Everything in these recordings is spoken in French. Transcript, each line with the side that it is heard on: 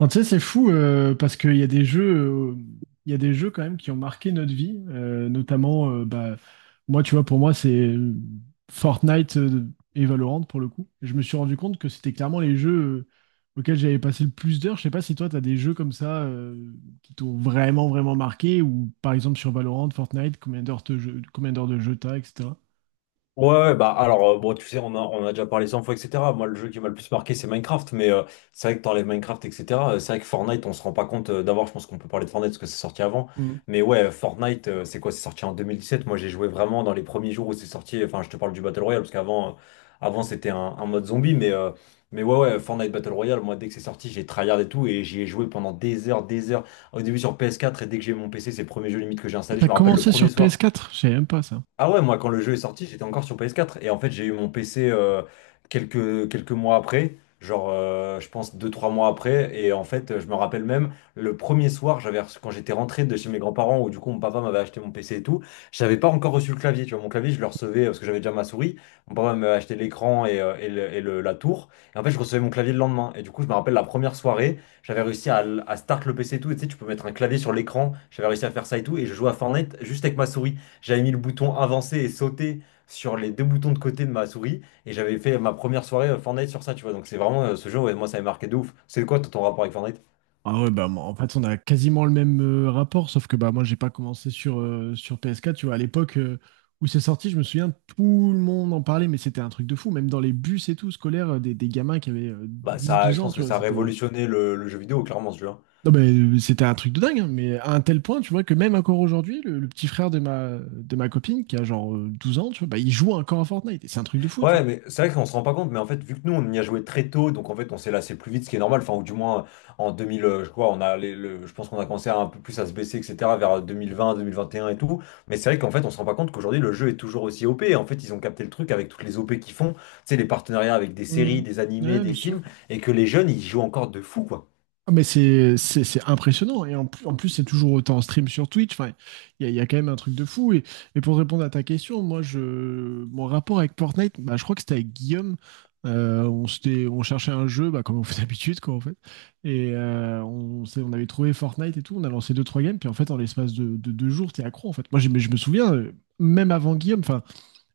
right: Non, tu sais, c'est fou parce qu'il y a des jeux quand même qui ont marqué notre vie, notamment, bah, moi, tu vois, pour moi, c'est Fortnite et Valorant pour le coup. Je me suis rendu compte que c'était clairement les jeux auxquels j'avais passé le plus d'heures. Je sais pas si toi, t'as des jeux comme ça qui t'ont vraiment, vraiment marqué, ou par exemple sur Valorant, Fortnite, combien d'heures de jeu t'as, etc.
left: Ouais, ouais, bah alors, bon tu sais on a déjà parlé 100 fois etc. Moi le jeu qui m'a le plus marqué, c'est Minecraft, mais c'est vrai que t'enlèves Minecraft etc. C'est vrai que Fortnite, on se rend pas compte. D'abord je pense qu'on peut parler de Fortnite parce que c'est sorti avant.
right: Mhm.
left: Mais ouais, Fortnite, c'est quoi, c'est sorti en 2017. Moi j'ai joué vraiment dans les premiers jours où c'est sorti. Enfin, je te parle du Battle Royale, parce qu'avant, avant c'était un mode zombie. Mais mais ouais ouais, Fortnite Battle Royale, moi dès que c'est sorti, j'ai tryhard et tout, et j'y ai joué pendant des heures, des heures, au début sur PS4. Et dès que j'ai eu mon PC, c'est le premier jeu limite que j'ai installé. Je
right: T'as
left: me rappelle le
right: commencé sur
left: premier soir.
right: PS4? Je savais même pas ça.
left: Ah ouais, moi quand le jeu est sorti, j'étais encore sur PS4. Et en fait, j'ai eu mon PC quelques mois après, genre je pense 2 3 mois après. Et en fait, je me rappelle même, le premier soir, quand j'étais rentré de chez mes grands-parents, où du coup mon papa m'avait acheté mon PC et tout, j'avais pas encore reçu le clavier. Tu vois, mon clavier, je le recevais parce que j'avais déjà ma souris. Mon papa m'avait acheté l'écran, et la tour. Et en fait, je recevais mon clavier le lendemain. Et du coup, je me rappelle la première soirée, j'avais réussi à, à start le PC et tout. Et tu sais, tu peux mettre un clavier sur l'écran. J'avais réussi à faire ça et tout. Et je jouais à Fortnite juste avec ma souris. J'avais mis le bouton avancer et sauter sur les deux boutons de côté de ma souris, et j'avais fait ma première soirée Fortnite sur ça, tu vois. Donc c'est vraiment ce jeu, ouais, moi ça m'a marqué de ouf. C'est quoi toi, ton rapport avec Fortnite?
right: Ah ouais, bah, moi, en fait, on a quasiment le même rapport, sauf que bah, moi, j'ai pas commencé sur PS4. Tu vois, à l'époque où c'est sorti, je me souviens, tout le monde en parlait, mais c'était un truc de fou. Même dans les bus et tout, scolaires, des gamins qui avaient
left: Bah ça,
right: 10-12
left: je
right: ans,
left: pense que
right: tu vois,
left: ça a
right: c'était.
left: révolutionné le jeu vidéo, clairement, ce jeu, hein.
right: Non, mais c'était un truc de dingue, hein, mais à un tel point, tu vois, que même encore aujourd'hui, le petit frère de ma copine, qui a genre 12 ans, tu vois, bah, il joue encore à Fortnite. Et c'est un truc de fou, tu
left: Ouais,
right: vois.
left: mais c'est vrai qu'on se rend pas compte, mais en fait, vu que nous, on y a joué très tôt, donc en fait, on s'est lassé plus vite, ce qui est normal. Enfin, ou du moins, en 2000, je crois, on a je pense qu'on a commencé à un peu plus à se baisser, etc., vers 2020, 2021 et un et tout. Mais c'est vrai qu'en fait, on se rend pas compte qu'aujourd'hui, le jeu est toujours aussi OP. En fait, ils ont capté le truc avec toutes les OP qu'ils font, tu sais, les partenariats avec des
right: Hmm.
left: séries, des animés,
right: Ouais, bien
left: des
right: sûr.
left: films, et que les jeunes, ils jouent encore de fou, quoi.
right: Ah, mais c'est impressionnant. Et en plus, c'est toujours autant en stream sur Twitch. Enfin, il y a quand même un truc de fou. Et, pour répondre à ta question, moi, mon rapport avec Fortnite, bah, je crois que c'était avec Guillaume. On cherchait un jeu, bah, comme on fait d'habitude, quoi, en fait. Et on avait trouvé Fortnite et tout. On a lancé deux, trois games. Puis en fait, en l'espace de 2 jours, t'es accro, en fait. Moi, mais je me souviens, même avant Guillaume, enfin,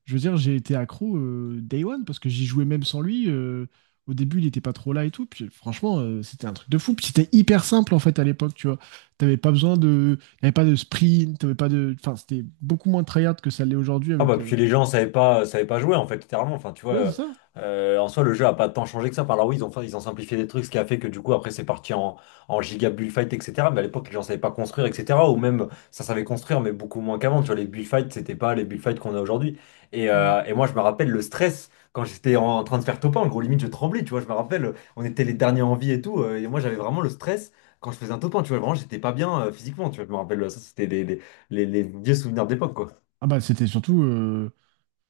right: je veux dire, j'ai été accro day one parce que j'y jouais même sans lui. Au début, il était pas trop là et tout. Puis franchement, c'était un truc de fou. Puis c'était hyper simple en fait à l'époque, tu vois. T'avais pas besoin de. T'avais pas de sprint, t'avais pas de. Enfin, c'était beaucoup moins tryhard que ça l'est aujourd'hui
left: Ah bah
right: avec.
left: puis les gens savaient pas jouer en fait, littéralement, enfin tu vois.
right: Ouais, c'est ça.
left: En soi le jeu a pas tant changé que ça par là. Ils ont simplifié des trucs ce qui a fait que du coup après c'est parti en giga bullfight etc. Mais à l'époque les gens savaient pas construire etc, ou même ça savait construire mais beaucoup moins qu'avant, tu vois. Les bullfights c'était pas les bullfights qu'on a aujourd'hui. Et
right: Mm.
left: et moi je me rappelle le stress quand j'étais en train de faire top 1, en gros limite je tremblais, tu vois. Je me rappelle on était les derniers en vie et tout, et moi j'avais vraiment le stress quand je faisais un top 1, tu vois. Vraiment j'étais pas bien physiquement, tu vois. Je me rappelle ça, c'était les vieux souvenirs d'époque, quoi.
right: Ah bah, c'était surtout.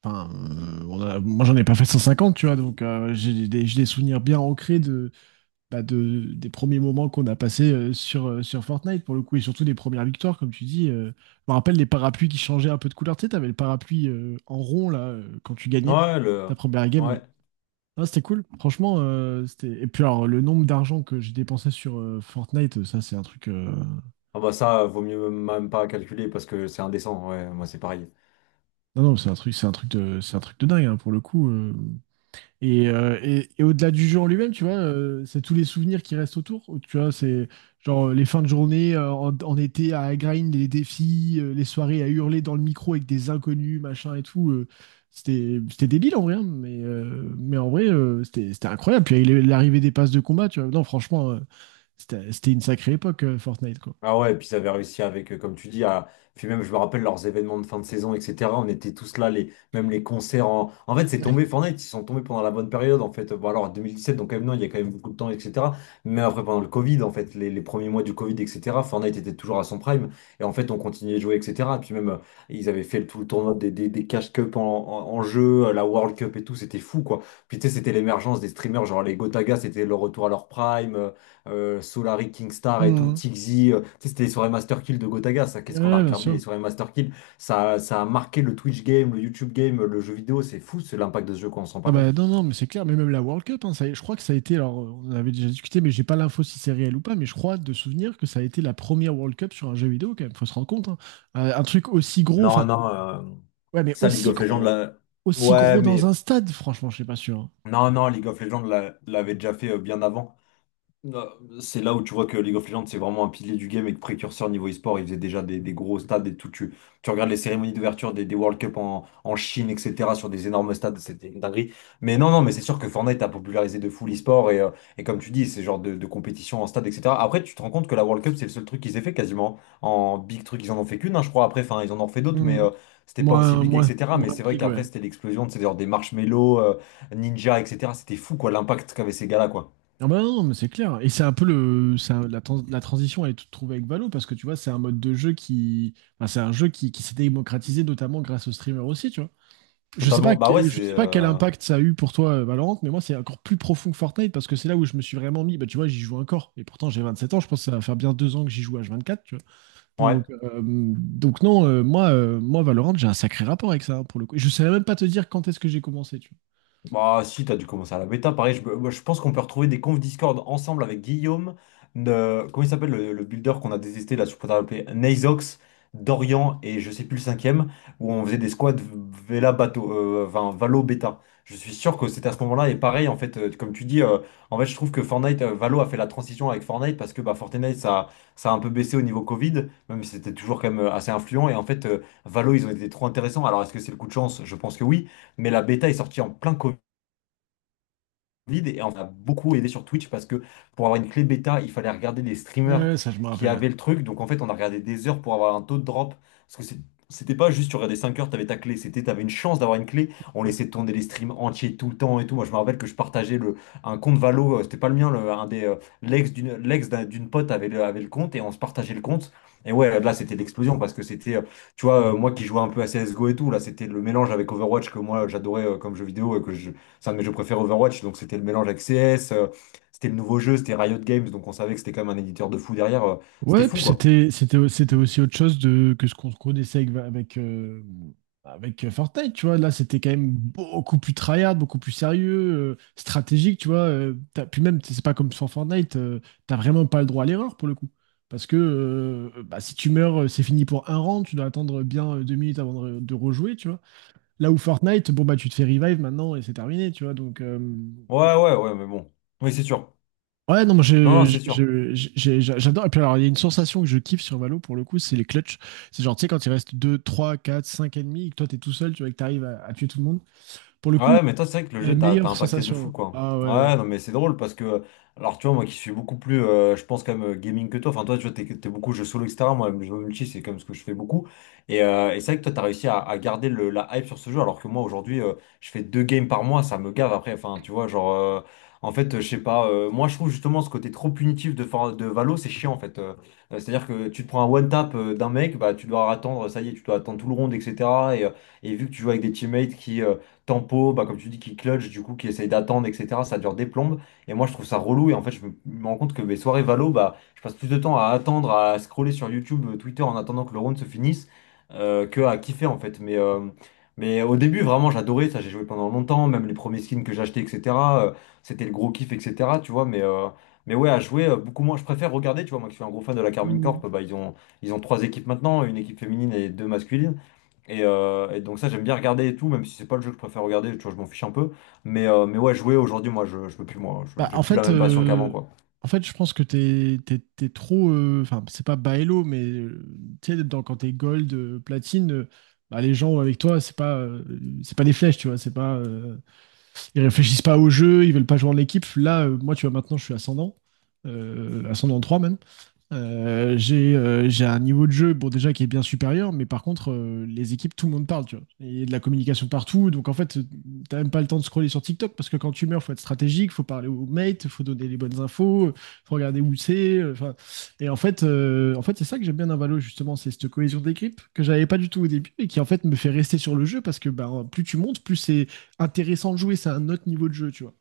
right: Enfin, moi j'en ai pas fait 150, tu vois. Donc j'ai des souvenirs bien ancrés des premiers moments qu'on a passés sur Fortnite pour le coup, et surtout des premières victoires, comme tu dis. Je me rappelle les parapluies qui changeaient un peu de couleur. Tu sais, t'avais le parapluie en rond là quand tu gagnais
left: Ouais, le...
right: ta première game. Là.
left: Ouais.
right: Ah, c'était cool. Franchement, c'était. Et puis alors le nombre d'argent que j'ai dépensé sur Fortnite, ça c'est un truc.
left: Ah bah ça, vaut mieux même pas calculer parce que c'est indécent. Ouais, moi c'est pareil.
right: Non non, c'est un truc de, c'est un truc de dingue hein, pour le coup. Et au-delà du jeu en lui-même, tu vois, c'est tous les souvenirs qui restent autour. Tu vois, c'est genre les fins de journée en été à grind, les défis, les soirées à hurler dans le micro avec des inconnus, machin et tout. C'était débile en vrai, hein, mais en vrai, c'était incroyable. Puis l'arrivée des passes de combat, tu vois, non, franchement, c'était une sacrée époque, Fortnite, quoi.
left: Ah ouais, et puis ils avaient réussi avec, comme tu dis, à... Puis même, je me rappelle leurs événements de fin de saison, etc. On était tous là, les... même les concerts en... En fait, c'est tombé, Fortnite, ils sont tombés pendant la bonne période, en fait. Bon, alors, 2017, donc quand même, non, il y a quand même beaucoup de temps, etc. Mais après, pendant le Covid, en fait, les premiers mois du Covid, etc., Fortnite était toujours à son prime. Et en fait, on continuait de jouer, etc. Puis même, ils avaient fait tout le tournoi des Cash Cup en, en jeu, la World Cup et tout, c'était fou, quoi. Puis tu sais, c'était l'émergence des streamers, genre les Gotaga, c'était le retour à leur prime. Solari, Kingstar et tout,
right: Mhm.
left: Tixi. Tu sais, c'était les soirées Master Kill de Gotaga, ça. Qu'est-ce qu'on a
right: Ouais, bien
left: regardé, les
right: sûr.
left: soirées Master Kill? Ça a marqué le Twitch game, le YouTube game, le jeu vidéo. C'est fou, c'est l'impact de ce jeu, qu'on s'en rend
right: Ah
left: pas compte.
right: bah non, non, mais c'est clair, mais même la World Cup, hein, je crois que ça a été, alors on en avait déjà discuté, mais j'ai pas l'info si c'est réel ou pas, mais je crois de souvenir que ça a été la première World Cup sur un jeu vidéo quand même, faut se rendre compte. Hein. Un truc aussi gros, enfin,
left: Non, non.
right: ouais, mais
left: Ça, League
right: aussi
left: of Legends,
right: gros,
left: là...
right: aussi
left: ouais,
right: gros dans
left: mais
right: un stade, franchement, je suis pas sûr. Hein.
left: non, non, League of Legends l'a- l'avait déjà fait bien avant. Ah, c'est là où tu vois que League of Legends, c'est vraiment un pilier du game et que précurseur niveau e-sport, ils faisaient déjà des gros stades et tout. Tu regardes les cérémonies d'ouverture des World Cup en, en Chine, etc., sur des énormes stades, c'était une dinguerie. Mais non, non, mais c'est sûr que Fortnite a popularisé de fou l'e-sport, et et comme tu dis, c'est genre de compétition en stade, etc. Après, tu te rends compte que la World Cup, c'est le seul truc qu'ils aient fait quasiment. En big truc, ils en ont fait qu'une, hein, je crois. Après, enfin, ils en ont fait d'autres, mais
right: Mhm.
left: c'était pas aussi
right: Moins,
left: big,
right: moins,
left: etc. Mais
right: moins
left: c'est vrai
right: big,
left: qu'après,
right: ouais.
left: c'était l'explosion de ces genre des marshmallows, ninja, etc. C'était fou, quoi, l'impact qu'avaient ces gars-là, quoi.
right: Ah bah non, mais c'est clair. Et c'est un peu le, c'est un- la, trans- la transition, elle est toute trouvée avec Valo, parce que tu vois, c'est un jeu qui s'est démocratisé notamment grâce aux streamers aussi, tu vois.
left: Totalement. Bah ouais,
right: Je
left: c'est.
right: sais pas quel impact ça a eu pour toi, Valorant, mais moi, c'est encore plus profond que Fortnite parce que c'est là où je me suis vraiment mis. Bah, tu vois, j'y joue encore. Et pourtant, j'ai 27 ans. Je pense que ça va faire bien 2 ans que j'y joue H24, tu vois. Donc,
left: Ouais.
right: euh, donc non, moi, Valorant, j'ai un sacré rapport avec ça, hein, pour le coup. Et je savais même pas te dire quand est-ce que j'ai commencé, tu vois.
left: Bah si, t'as dû commencer à la bêta. Pareil, moi, je pense qu'on peut retrouver des confs Discord ensemble avec Guillaume, comment il s'appelle le builder qu'on a détesté là, je pourrais l'appeler Nazox, Dorian et je sais plus le cinquième, où on faisait des squads Vela bateau, enfin, Valo bêta. Je suis sûr que c'était à ce moment-là. Et pareil en fait, comme tu dis, en fait je trouve que Fortnite, Valo a fait la transition avec Fortnite, parce que bah, ça a un peu baissé au niveau Covid, même si c'était toujours quand même assez influent. Et en fait Valo, ils ont été trop intéressants. Alors est-ce que c'est le coup de chance? Je pense que oui. Mais la bêta est sortie en plein Covid vide et on a beaucoup aidé sur Twitch, parce que pour avoir une clé bêta, il fallait regarder les streamers
right: Ouais, ça, je me
left: qui
right: rappelle.
left: avaient le truc. Donc en fait, on a regardé des heures pour avoir un taux de drop, parce que c'était pas juste tu regardais 5 heures, t'avais ta clé, c'était t'avais une chance d'avoir une clé. On laissait tourner les streams entiers tout le temps et tout. Moi, je me rappelle que je partageais le un compte Valo, c'était pas le mien, un des d'une pote avait avait le compte, et on se partageait le compte. Et ouais, là, c'était l'explosion parce que c'était tu vois, moi qui jouais un peu à CSGO et tout, là, c'était le mélange avec Overwatch que moi j'adorais comme jeu vidéo, et c'est un de mes jeux préférés Overwatch. Donc c'était le mélange avec CS, c'était le nouveau jeu, c'était Riot Games, donc on savait que c'était quand même un éditeur de fou derrière. C'était
right: Ouais,
left: fou,
right: puis
left: quoi.
right: c'était aussi autre chose de que ce qu'on connaissait avec Fortnite, tu vois. Là, c'était quand même beaucoup plus tryhard, beaucoup plus sérieux, stratégique, tu vois. Puis même, c'est pas comme sur Fortnite, t'as vraiment pas le droit à l'erreur pour le coup, parce que bah, si tu meurs, c'est fini pour un rang, tu dois attendre bien 2 minutes avant de rejouer, tu vois. Là où Fortnite, bon, bah, tu te fais revive maintenant et c'est terminé, tu vois. Donc,
left: Ouais, ouais, ouais, mais bon. Oui, c'est sûr.
right: ouais, non, moi,
left: Non, non, c'est sûr.
right: j'adore. Et puis, alors, il y a une sensation que je kiffe sur Valo pour le coup, c'est les clutches. C'est genre, tu sais, quand il reste 2, 3, 4, 5 ennemis et que toi, t'es tout seul, tu vois, et que t'arrives à tuer tout le monde. Pour le coup,
left: Ouais, mais toi, c'est vrai que le
right: c'est la
left: jeu t'a
right: meilleure
left: impacté de fou,
right: sensation.
left: quoi.
right: Ah ouais, ouais.
left: Ouais, non, mais c'est drôle parce que, alors, tu vois, moi qui suis beaucoup plus, je pense, quand même, gaming que toi. Enfin, toi, tu vois, t'es beaucoup jeu solo, etc. Moi, le jeu multi, c'est comme ce que je fais beaucoup. Et, et c'est vrai que toi, t'as réussi à garder la hype sur ce jeu, alors que moi, aujourd'hui, je fais 2 games par mois, ça me gave après. Enfin, tu vois, genre, en fait, je sais pas, moi, je trouve justement ce côté trop punitif de, de Valo, c'est chiant, en fait. C'est-à-dire que tu te prends un one-tap d'un mec, bah, tu dois attendre, ça y est, tu dois attendre tout le round, etc. Et, euh, et vu que tu joues avec des teammates qui. Tempo, bah, comme tu dis, qui clutch, du coup, qui essaye d'attendre, etc. Ça dure des plombes. Et moi, je trouve ça relou. Et en fait, je me rends compte que mes soirées valo, bah, je passe plus de temps à attendre, à scroller sur YouTube, Twitter en attendant que le round se finisse, que à kiffer, en fait. Mais au début, vraiment, j'adorais ça. J'ai joué pendant longtemps, même les premiers skins que j'achetais, etc. euh, C'était le gros kiff, etc. Tu vois, mais. Mais ouais, à jouer, beaucoup moins. Je préfère regarder, tu vois, moi qui suis un gros fan de la Carmine
right: Mm.
left: Corp, bah, ils ont 3 équipes maintenant, une équipe féminine et deux masculines. Et, et donc ça j'aime bien regarder et tout, même si c'est pas le jeu que je préfère regarder, tu vois, je m'en fiche un peu. Mais ouais, jouer aujourd'hui, je peux plus, moi,
right: Bah,
left: j'ai
right: en
left: plus la
right: fait,
left: même passion qu'avant,
right: euh,
left: quoi.
right: en fait, je pense que t'es trop. Enfin, c'est pas bas elo, mais tu sais, quand t'es gold, platine. Bah, les gens avec toi, c'est pas des flèches, tu vois, c'est pas, ils réfléchissent pas au jeu, ils veulent pas jouer en équipe. Là, moi, tu vois, maintenant, je suis ascendant 3 même. J'ai un niveau de jeu bon déjà qui est bien supérieur mais par contre les équipes tout le monde parle tu vois et il y a de la communication partout donc en fait t'as même pas le temps de scroller sur TikTok parce que quand tu meurs faut être stratégique faut parler aux mates faut donner les bonnes infos faut regarder où c'est enfin et en fait c'est ça que j'aime bien dans Valo justement c'est cette cohésion d'équipe que j'avais pas du tout au début et qui en fait me fait rester sur le jeu parce que bah, plus tu montes plus c'est intéressant de jouer c'est un autre niveau de jeu tu vois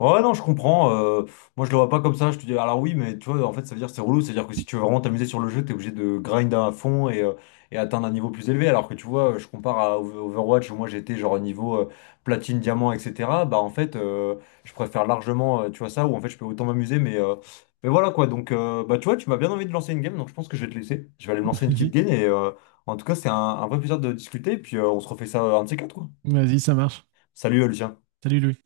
left: Ouais, non, je comprends. Moi, je le vois pas comme ça. Je te dis, alors oui, mais tu vois, en fait, ça veut dire que c'est relou. C'est-à-dire que si tu veux vraiment t'amuser sur le jeu, t'es obligé de grind à fond, et atteindre un niveau plus élevé. Alors que tu vois, je compare à Overwatch où moi j'étais genre niveau platine, diamant, etc. Bah, en fait, je préfère largement, tu vois, ça où en fait je peux autant m'amuser. Mais voilà quoi. Donc, bah, tu vois, tu m'as bien envie de lancer une game. Donc, je pense que je vais te laisser. Je vais aller me lancer une petite
right: vas-y
left: game. Et en tout cas, c'est un vrai plaisir de discuter. Et puis, on se refait ça un de ces quatre, quoi.
right: vas-y ça marche
left: Salut, Lucien.
right: salut Louis